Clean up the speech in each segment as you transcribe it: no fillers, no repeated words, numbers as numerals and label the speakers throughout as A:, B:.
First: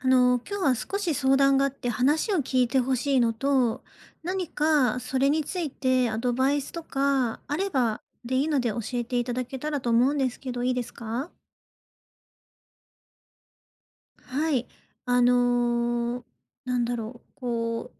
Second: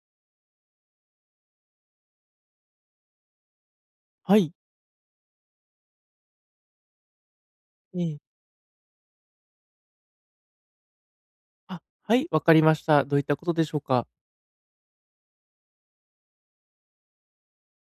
A: 今日は少し相談があって話を聞いてほしいのと、
B: は
A: 何
B: い、
A: かそれについてアドバイスとかあれ
B: え
A: ば
B: え。
A: でいいので教えていただけたらと思うんですけど、いいですか？
B: あ、はい、わかりました。どういったことでしょうか？
A: はい。あの、なんだろう、こう、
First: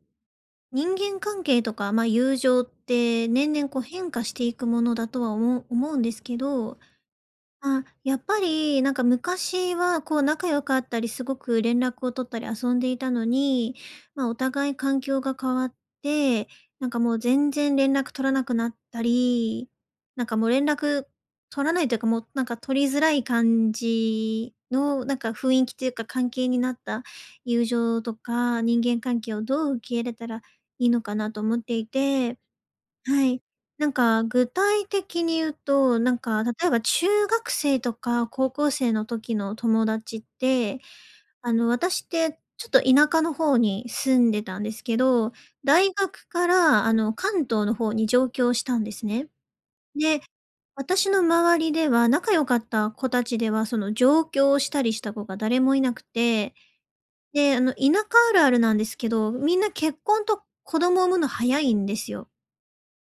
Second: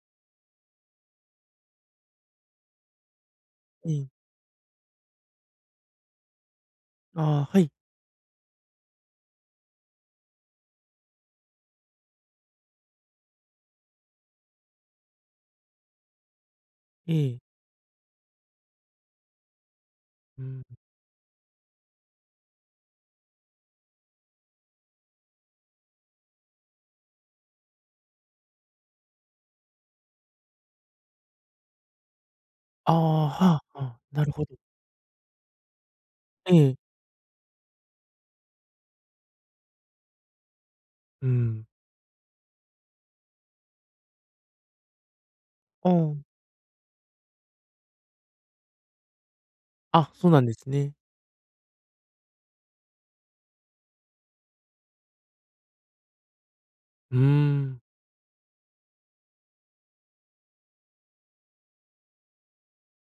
A: 人間関係とか、ま、友情って年々こう
B: ええ、
A: 変化していくものだとは思うんですけど。
B: ああ、はい、
A: あ、やっぱり、なんか昔はこう仲良かったり、すごく連絡を取ったり遊んでいたのに、まあ、お互い環境が変わって、なんかも
B: え
A: う全
B: え。
A: 然連絡取らなくなったり、なんか
B: う
A: もう
B: ん。
A: 連絡取らないというか、もうなんか取りづらい感じの、なんか雰囲気というか関係になった友情とか人間関係をどう受け入れたらいいのかなと思っていて。
B: あ
A: は
B: あ、
A: い。
B: はあは
A: なん
B: あ、
A: か
B: なるほ
A: 具
B: ど。
A: 体的に言うと、なんか例
B: え
A: え
B: え、
A: ば中学生とか高校生の時の友達って、
B: うん。
A: 私ってちょっと田舎の方に住んでたんですけど、
B: あ
A: 大
B: あ、
A: 学からあの関東の方に上京したんですね。
B: あ、
A: で、
B: そうなんですね。
A: 私の周りでは仲良かった子たちでは、その上京したりした子が誰もいなくて、
B: うー
A: で、あの
B: ん。
A: 田舎あるあるなんですけど、みんな結婚と子供を産むの早いんですよ。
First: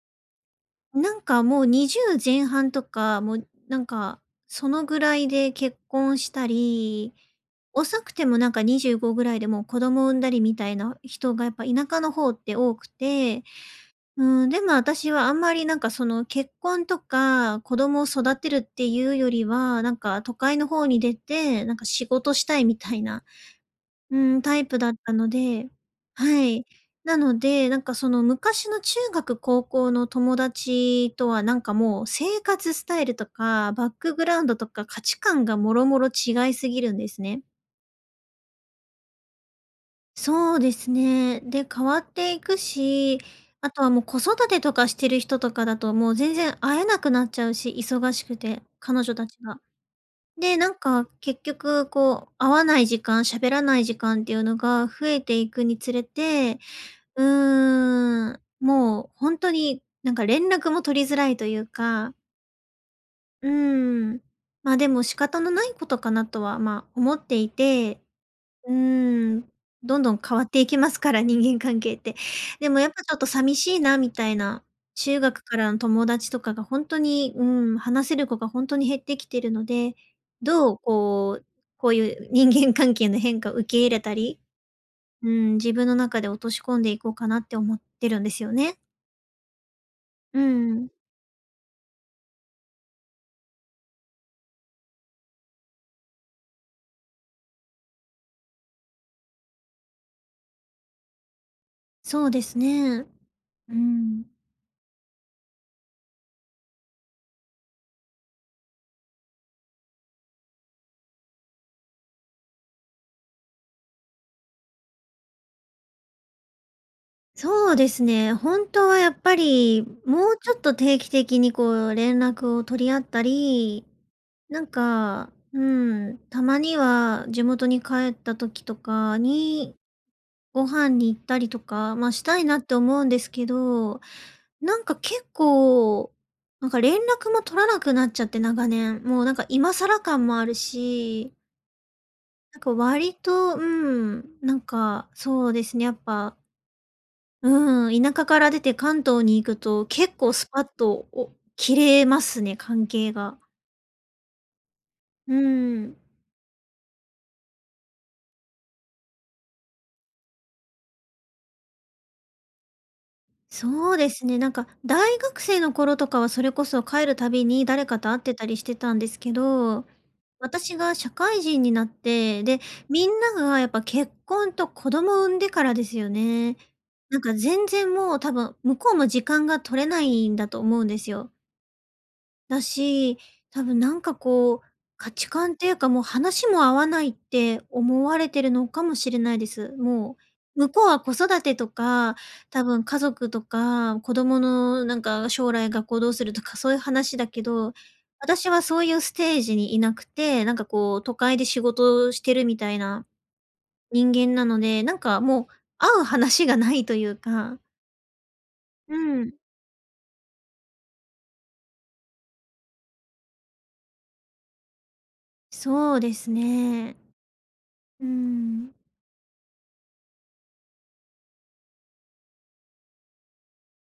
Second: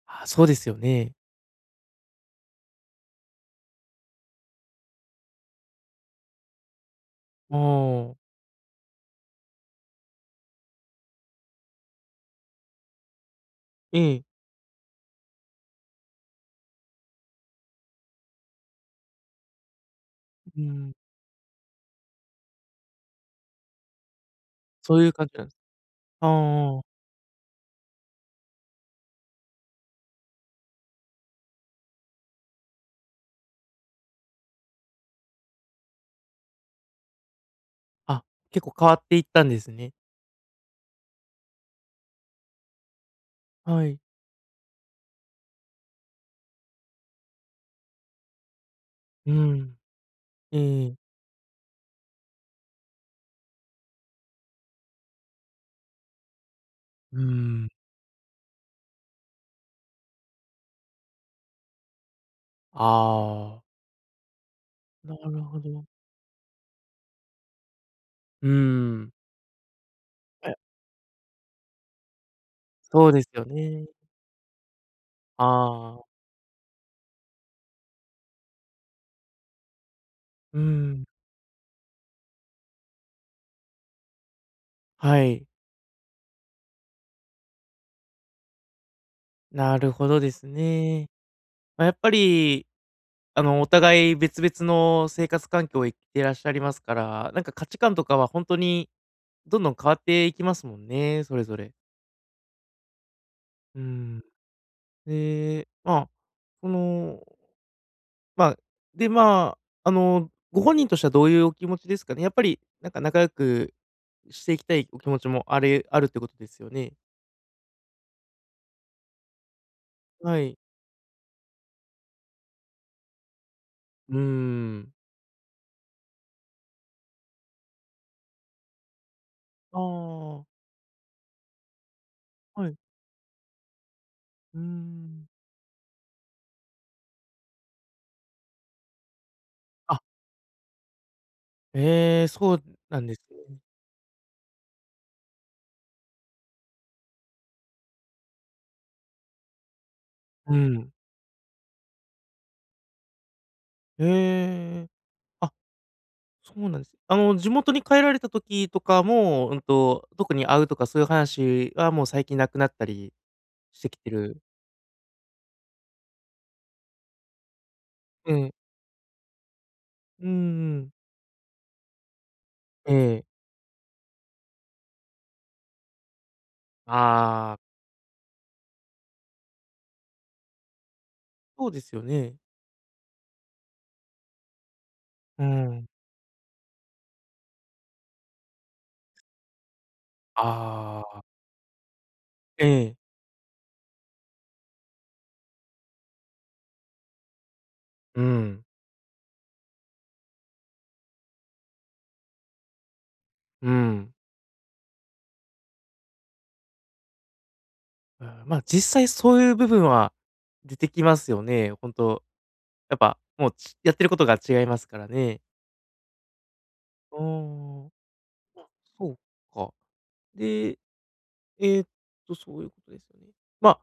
B: あ、そうですよね。
A: なんかもう20前半とか、もうなんか、そのぐらいで結婚したり、
B: あ
A: 遅く
B: あ、
A: てもなんか25ぐらいでもう子供産んだりみたいな人がやっぱ田舎の方って多くて、
B: ええ、
A: うん、でも私はあんまりなんかその結婚とか子供を育てるっていうよりは、なんか都会
B: う
A: の方
B: ん、
A: に出て、なんか仕事したいみたいな、うん、タイプだっ
B: そういう
A: た
B: 感
A: の
B: じなんです。
A: で。
B: ああ
A: はい。
B: ああ。
A: なので、なんかその昔の中学、高校の友達とはなんかもう生活スタイルとか、バックグラウンドとか価値観がもろもろ違いすぎるんですね。
B: あ、結構変わっていったんですね。
A: そうですね。で、変わっていくし、あと
B: は
A: は
B: い。
A: もう子育てとかしてる人とかだともう全然会えなくなっちゃうし、忙しくて、彼女た
B: う
A: ちが。
B: ん。
A: で、
B: え
A: なん
B: ええ。
A: か結局こう会わない時間、喋らない時間っていうのが増えていくにつれて、
B: うーん。
A: もう本当になんか連絡も取りづらいというか、う
B: ああ、
A: ーん、ま、でも
B: な
A: 仕方
B: る
A: の
B: ほ
A: ない
B: ど。
A: ことかなとは、ま、思っていて、
B: うー
A: う
B: ん。
A: ーん、どんどん変わっ
B: え、
A: ていきますから、人間関係って。でもやっぱ
B: そう
A: ちょっ
B: で
A: と
B: すよ
A: 寂しい
B: ね。
A: なみたいな、中学からの
B: あ
A: 友
B: あ、
A: 達とかが本当に、うん、話せる子が本当に減ってきてるので、
B: うー
A: どう
B: ん、
A: こう、こういう人間関係の変化を受け入れたり、
B: は
A: う
B: い。
A: ん、自分の中で落とし込んでいこうかなって思ってるんですよね。
B: なるほどで
A: う
B: す
A: ん、
B: ね。まあ、やっぱり、お互い別々の生活環境を生きていらっしゃいますから、なんか価値観とかは本当にどんどん変わっていきますもんね、それぞれ。
A: そうですね。う
B: うん。
A: ん。
B: で、まあ、その、まあ、で、まあ、あの、ご本人としてはどういうお気持ちですかね？やっぱり、なんか仲良くしていきたいお気持ちもあるってことですよね？
A: そうですね、本当はやっぱり、も
B: は
A: うちょ
B: い。
A: っと定期的にこう連絡を取り合ったり、
B: う
A: なん
B: ん。
A: か、うん、たまには地元に帰った時とかに、
B: ああ、
A: ご飯に行ったりとか、ま、したいなっ
B: は
A: て
B: い。
A: 思うんですけど、
B: う
A: なんか結
B: ん。
A: 構、なんか連絡も取らなくなっちゃって長年、もうなんか今
B: あ、
A: 更感もあるし、
B: ええ、そ
A: なん
B: う
A: か
B: なんで
A: 割
B: す
A: と、
B: ね。
A: うん、なんか、そうですね、やっぱ、うん、田舎から出て関東に行くと、結構ス
B: う
A: パッ
B: ん。
A: と、お切れますね、関係が。
B: へえ。
A: う
B: あ、
A: ん。
B: そうなんです。地元に帰られた時とかも、特に会うとかそういう話はもう最近なくなったりして
A: そう
B: きて
A: です
B: る。
A: ね、なんか大学生の頃とかはそれこそ帰るたびに誰かと会っ
B: う
A: てた
B: ん。
A: りしてたんですけど、
B: うんうん
A: 私
B: うん。
A: が社会人になって、で、
B: え
A: みん
B: え。
A: ながやっぱ結婚と子供産んでからですよね。なんか
B: ああ、
A: 全然もう多分向こうも時間が取れないんだと思うんですよ。
B: そうですよね。
A: だし、多分なんかこう、価値
B: う
A: 観っていう
B: ん。
A: か、もう話も合わないって思われてるのかもしれないです。もう、向こうは
B: あ
A: 子
B: あ、
A: 育てとか、多
B: え
A: 分
B: え。
A: 家族とか、子供のなんか将来学校どうするとかそういう話だけど、
B: うん、
A: 私
B: う
A: はそういうステージにいなくて、なんかこう都会で仕事をしてるみたいな
B: ん。
A: 人間なので、なんかもう合う話がないというか。
B: うん、まあ、実
A: う
B: 際
A: ん、
B: そういう部分は出てきますよね。ほんと、やっぱ、もう、ちやってることが違いますからね。
A: そうですね。
B: うーん。
A: う
B: あ、
A: ん。
B: そうか。でえーっ、そういうことですよね。まあ、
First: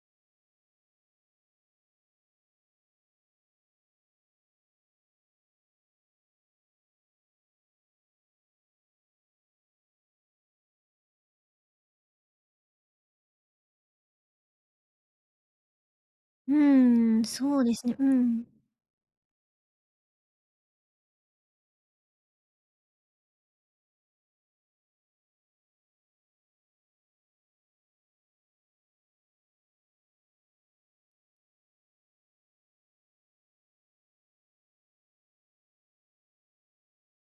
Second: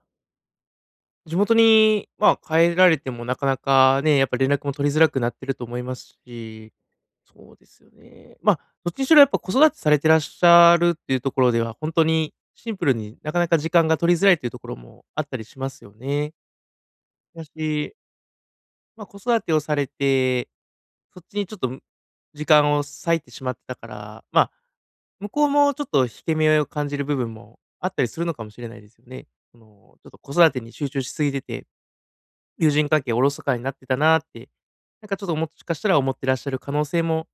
B: 地元に、まあ、帰られてもなかなかね、やっぱ連絡も取りづらくなってると思いますし、そうですよね。まあ、どっちにしろやっぱ子育てされてらっしゃるっていうところでは、本当にシンプルになかなか時間が取りづらいというところもあったりしますよね。
A: うーん、
B: だ
A: そうです
B: し、
A: ね、うん。
B: まあ、子育てをされて、そっちにちょっと、時間を割いてしまってたから、まあ、向こうもちょっと引け目を感じる部分もあったりするのかもしれないですよね。その、ちょっと子育てに集中しすぎてて、友人関係おろそかになってたなーって、なんかちょっともしかしたら思ってらっしゃる可能性も、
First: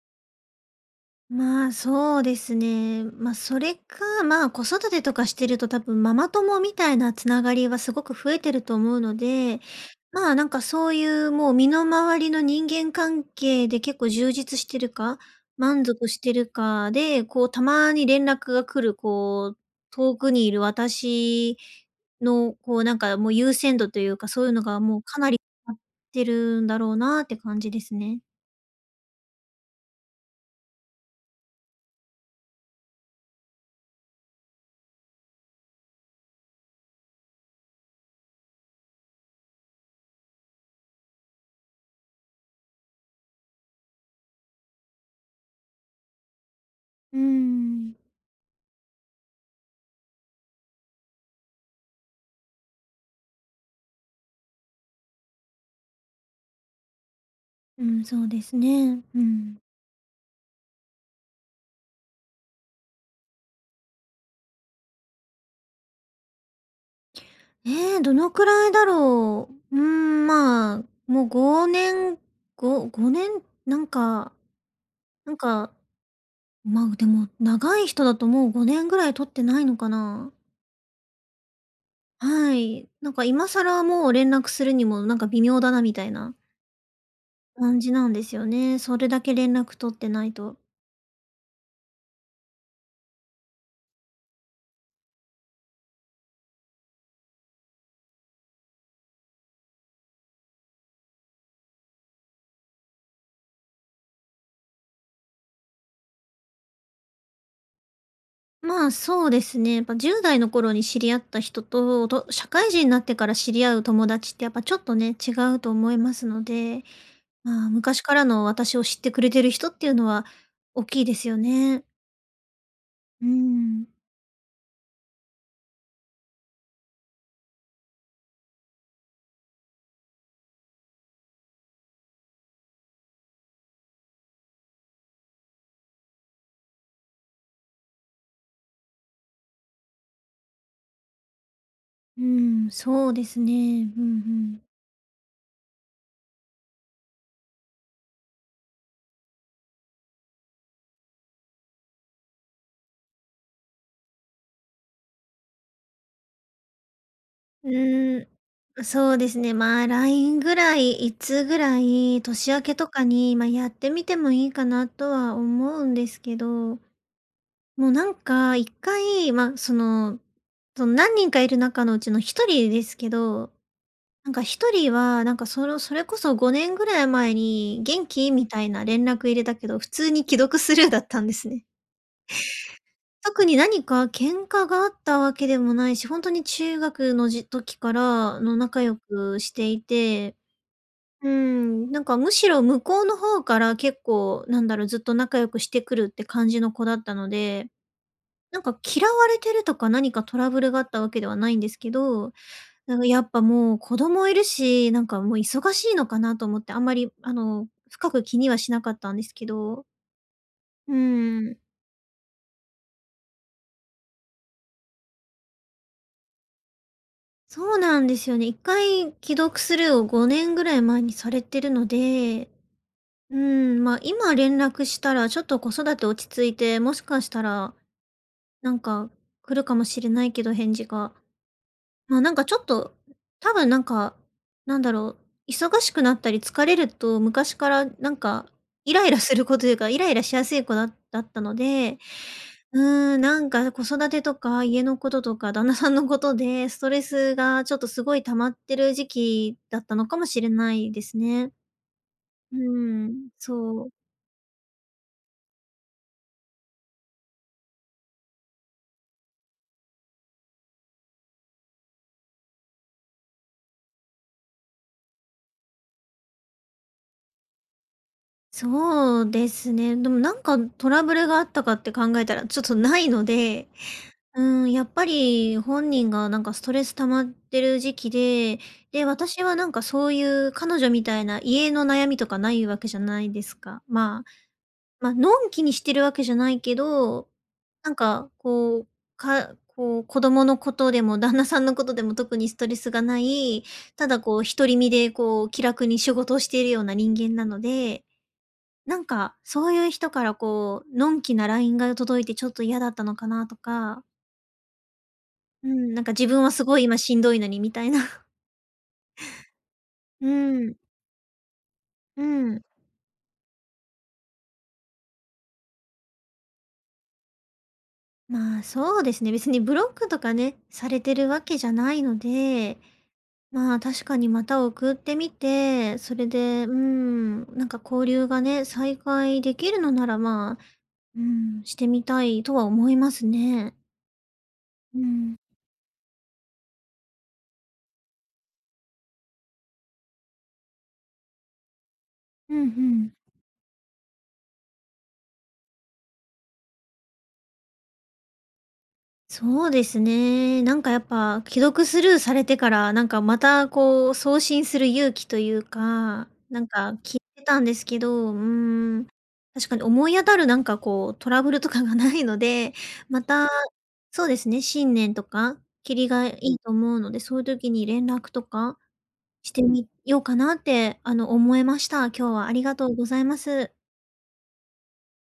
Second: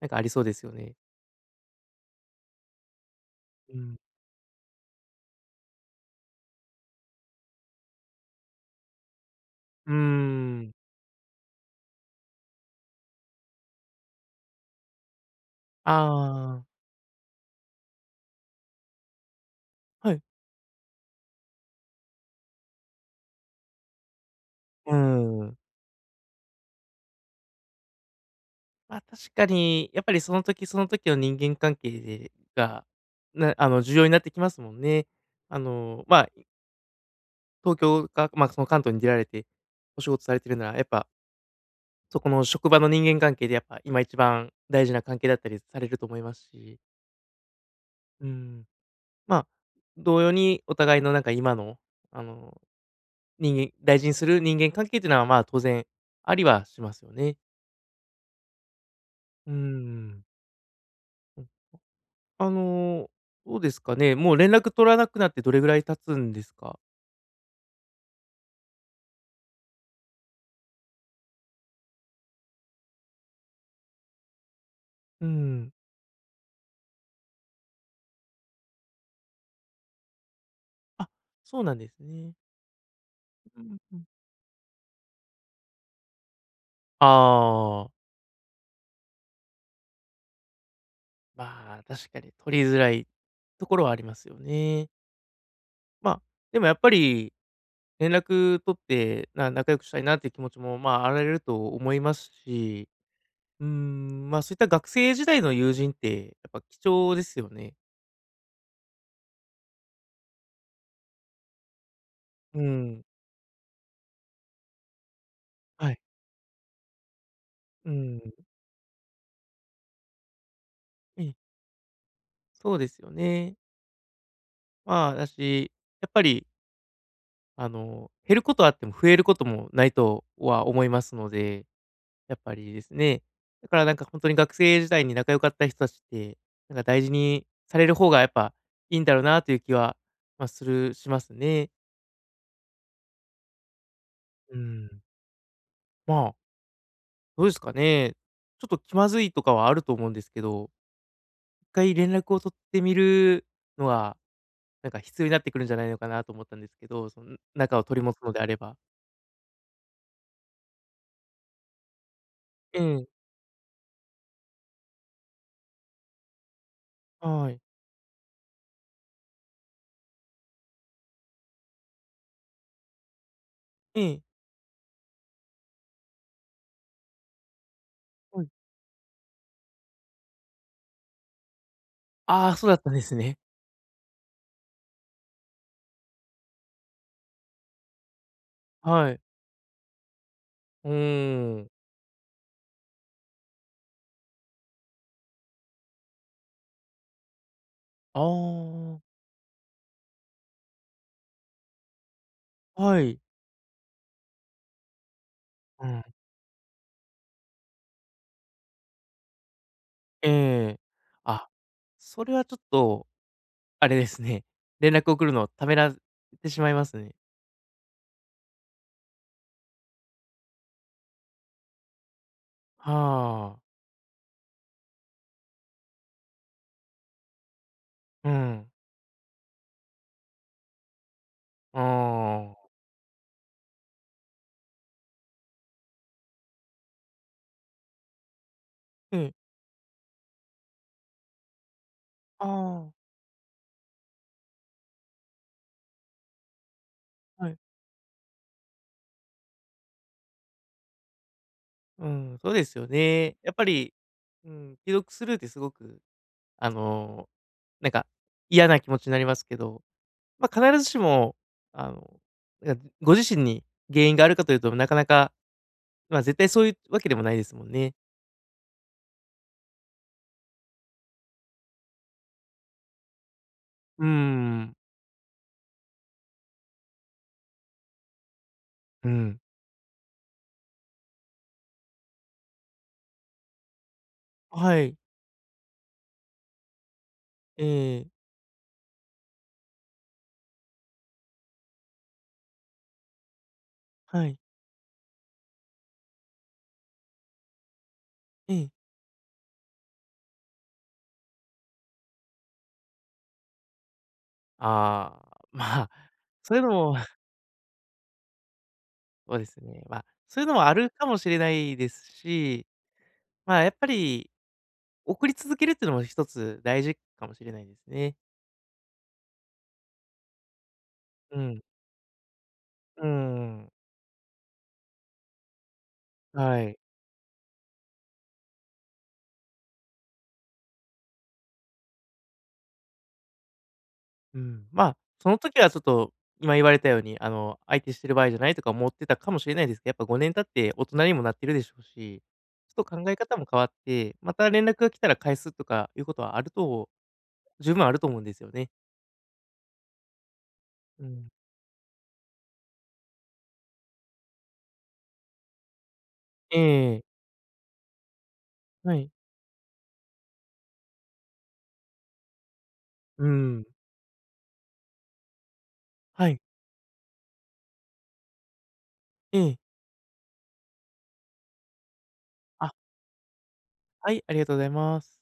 B: なんかありそうですよね。
A: まあ、そうですね。まあ、それ
B: うん。
A: か、まあ、子育てとかしてると多分ママ友みたいなつながりはすごく増えてると思うので、
B: うー
A: まあ、なんか
B: ん。
A: そういうもう身の回りの人間関係で結構充実してるか、満足してる
B: ああ、
A: かで、こうたまに連絡が来る、こう、
B: は
A: 遠
B: い。
A: くにいる私の、こう、なんかもう優先度というか、そういうのが
B: うー
A: もうかなり
B: ん。
A: あってるんだろうなって感じですね。
B: ま、確かに、やっぱりその時その時の人間関係でが、なあの、重要になってきますもんね。まあ、東京か、ま、その関東に出られて、お仕事されてるなら、やっぱそこの職場の人間関係でやっぱ今一番大事な関係だったりされると思いますし、
A: うーん、
B: うん、まあ、同様にお互いのなんか今の、あの、人間大事にする人間関係っていうのは、まあ、当然ありはしますよね。
A: うん、そうですね。う
B: う
A: ん。
B: ん。うん。あのー、どうですかね、もう連絡取らなくなってどれぐらい経つんですか？
A: どのくらいだろう。うーん、まあ、もう5年、ご5年、なんか
B: う
A: なんか、
B: ん。
A: まあ、でも長い人だともう5年ぐらい取ってないのかな。
B: あ、そうなんですね。
A: はい。なんか今
B: うん
A: 更
B: うん。
A: もう連絡するにもなんか微妙だなみたいな感
B: ああ、
A: じなんですよね。それだけ連絡取ってないと。
B: まあ、確かに取りづらいところはありますよね。まあ、でもやっぱり連絡取って、仲良くしたいなっていう気持ちも、まあ、あられると思いますし、うーん、まあ、そういった学生時代の友人って、やっぱ貴重ですよね。
A: まあ、そうですね。やっぱ10代の頃に知り合った人と社
B: う
A: 会人にな
B: ん。
A: ってから知り合う友達ってやっぱちょっとね、違うと
B: は
A: 思い
B: い。
A: ますので、まあ、
B: う
A: 昔か
B: ん。
A: らの私を知ってくれてる人っていうのは大きいで
B: え
A: す
B: え、
A: よね。
B: そうですよ
A: う
B: ね。
A: ん。
B: まあ、だし、やっぱり、減ることはあっても増えることもないとは思いますので、やっぱりですね。だからなんか本当に学生時代に仲良かった人たちって、なんか大事にされる方がやっぱいいんだろうなという気は、まあ、しますね。
A: うん、そうですね。うんう
B: う
A: ん。
B: ん。まあ、どうですかね。ちょっと気まずいとかはあると思うんですけど、一回連絡を取ってみるのは、なんか必要になってくるんじゃないのかなと思ったんですけど、その仲を取り持つ
A: う
B: のであれば。
A: ーん、そうですね。まあ、LINE ぐらい、いつぐらい、年明け
B: え
A: とか
B: え、
A: に、まあ、やってみてもいいかなとは思うんですけど、
B: はい。
A: もうなんか一回、まあ、その何人かいる中のうちの一人ですけど、
B: ええ、
A: なんか一人はなんかそれこそ5年ぐらい前に「元気？」
B: は
A: み
B: い。
A: たいな連絡入れたけど、普通に既読スルーだったんですね。
B: ああ、そうだったんですね。
A: 特に何か喧嘩があったわけでもないし、本当に中学の時からの仲良
B: はい。
A: くしていて、
B: うー
A: う
B: ん。
A: ん、なんかむしろ向こうの方から結構なんだろう、ずっと仲良くしてくるって感じの子だったので、
B: あ
A: なんか嫌
B: あ、
A: われてるとか何かトラブルがあったわけではないんですけど、な
B: は
A: んか
B: い。
A: やっぱもう子供いるし、なんかもう忙
B: う
A: しい
B: ん。
A: のかなと思って、あんまり、深く気にはしなかったんですけど。
B: ええ。
A: う
B: あ、
A: ーん。
B: それはちょっと、あれですね。連絡を送るのをためらってしまいますね。
A: そうなんですよね。1回既読スルーを5年ぐらい前にされてるので、う
B: はあ。
A: ん、ま、今連絡したらちょっと子育て落ち着いて、もしかしたら、
B: うん。
A: なんか来るかもしれないけど返事が。まあ、なんかち
B: あ
A: ょ
B: あ。
A: っと、多分なんか、なんだろう、忙しくなったり疲れると昔からなんか、イライ
B: え
A: ラ
B: え。
A: する子というか、イライラしやすい子だったので、
B: ああ、
A: うーん、なんか子育てとか家のこととか旦那さんのことで、ストレス
B: はい。
A: がちょっとすごい溜まってる時期だったのかもしれないですね。
B: うん、そう
A: う
B: ですよ
A: ーん、
B: ね。やっぱ
A: そう。
B: り、うん、既読スルーってすごく、あの、なんか嫌な気持ちになりますけど、まあ、必ずしも、あの、なんかご自身に原因があるかというと、なかなか、まあ、絶対そういうわけでもないですもんね。
A: そうですね。でもなんかトラブルがあったかって考えたらちょっとないので、
B: うーん。
A: やっぱり本人がなんかストレス溜まってる時期で、で、
B: うん。
A: 私はなんかそういう彼女みたいな家の悩みとかないわけじゃないですか。まあ、
B: はい。
A: ま、のんきにしてるわけじゃないけど、
B: え
A: なん
B: ー
A: かかこう子供のことでも旦那さんのことでも特にストレスがない、ただ
B: は
A: こ
B: い。
A: う独り身でこう気楽に仕事をしているような人間なので、
B: えー
A: なんかそういう人からこう、のんきな LINE が届いてちょっと嫌だったのかなとか、
B: ああ、ま
A: う
B: あ、
A: ん、なんか自分は
B: そうい
A: す
B: うの
A: ごい
B: も
A: 今 しんどいのにみたいな。
B: そうですね。まあ、
A: う
B: そういうのもあ
A: ん、
B: るかもしれないです
A: うん。
B: し、まあ、やっぱり送り続けるっていうのも一つ大事かもしれないですね。
A: まあ、そうですね、別にブロックとかね、されてる
B: う
A: わけ
B: ん、
A: じゃないので、
B: うん、
A: まあ、確かにまた送ってみて、それ
B: は
A: で、う
B: い。
A: ん、なんか交流がね、再開できるのなら、まあ、うん、してみたいとは思いますね。
B: うん、まあ、
A: う
B: そ
A: ん。
B: の時はちょっと、今言われたように、相手してる場合じゃないとか思ってたかもしれないですけど、やっぱ5年経って大人にもなってるでしょうし、
A: うんう
B: ちょっと考
A: ん。
B: え方も変わって、また連絡が来たら返すとかいうことはあると十分あると思うんですよね。
A: そうですね。なんかや
B: う
A: っ
B: ん。
A: ぱ既読スルーされてから、なんかまたこう送信する勇気というか、
B: え
A: なんか
B: え、
A: 聞いてたんですけど、
B: はい。
A: 確かに思い当たるなんかこうトラブルとかがないので、ま
B: う
A: た、
B: ん、
A: そうですね、新年とか、キりが
B: は
A: い
B: い。
A: いと思うので、そういう時に連絡とか
B: え
A: し
B: え。
A: てみようかなって、思えました。今日はあり
B: あ、
A: がとうございます。
B: はい、ありがとうございます。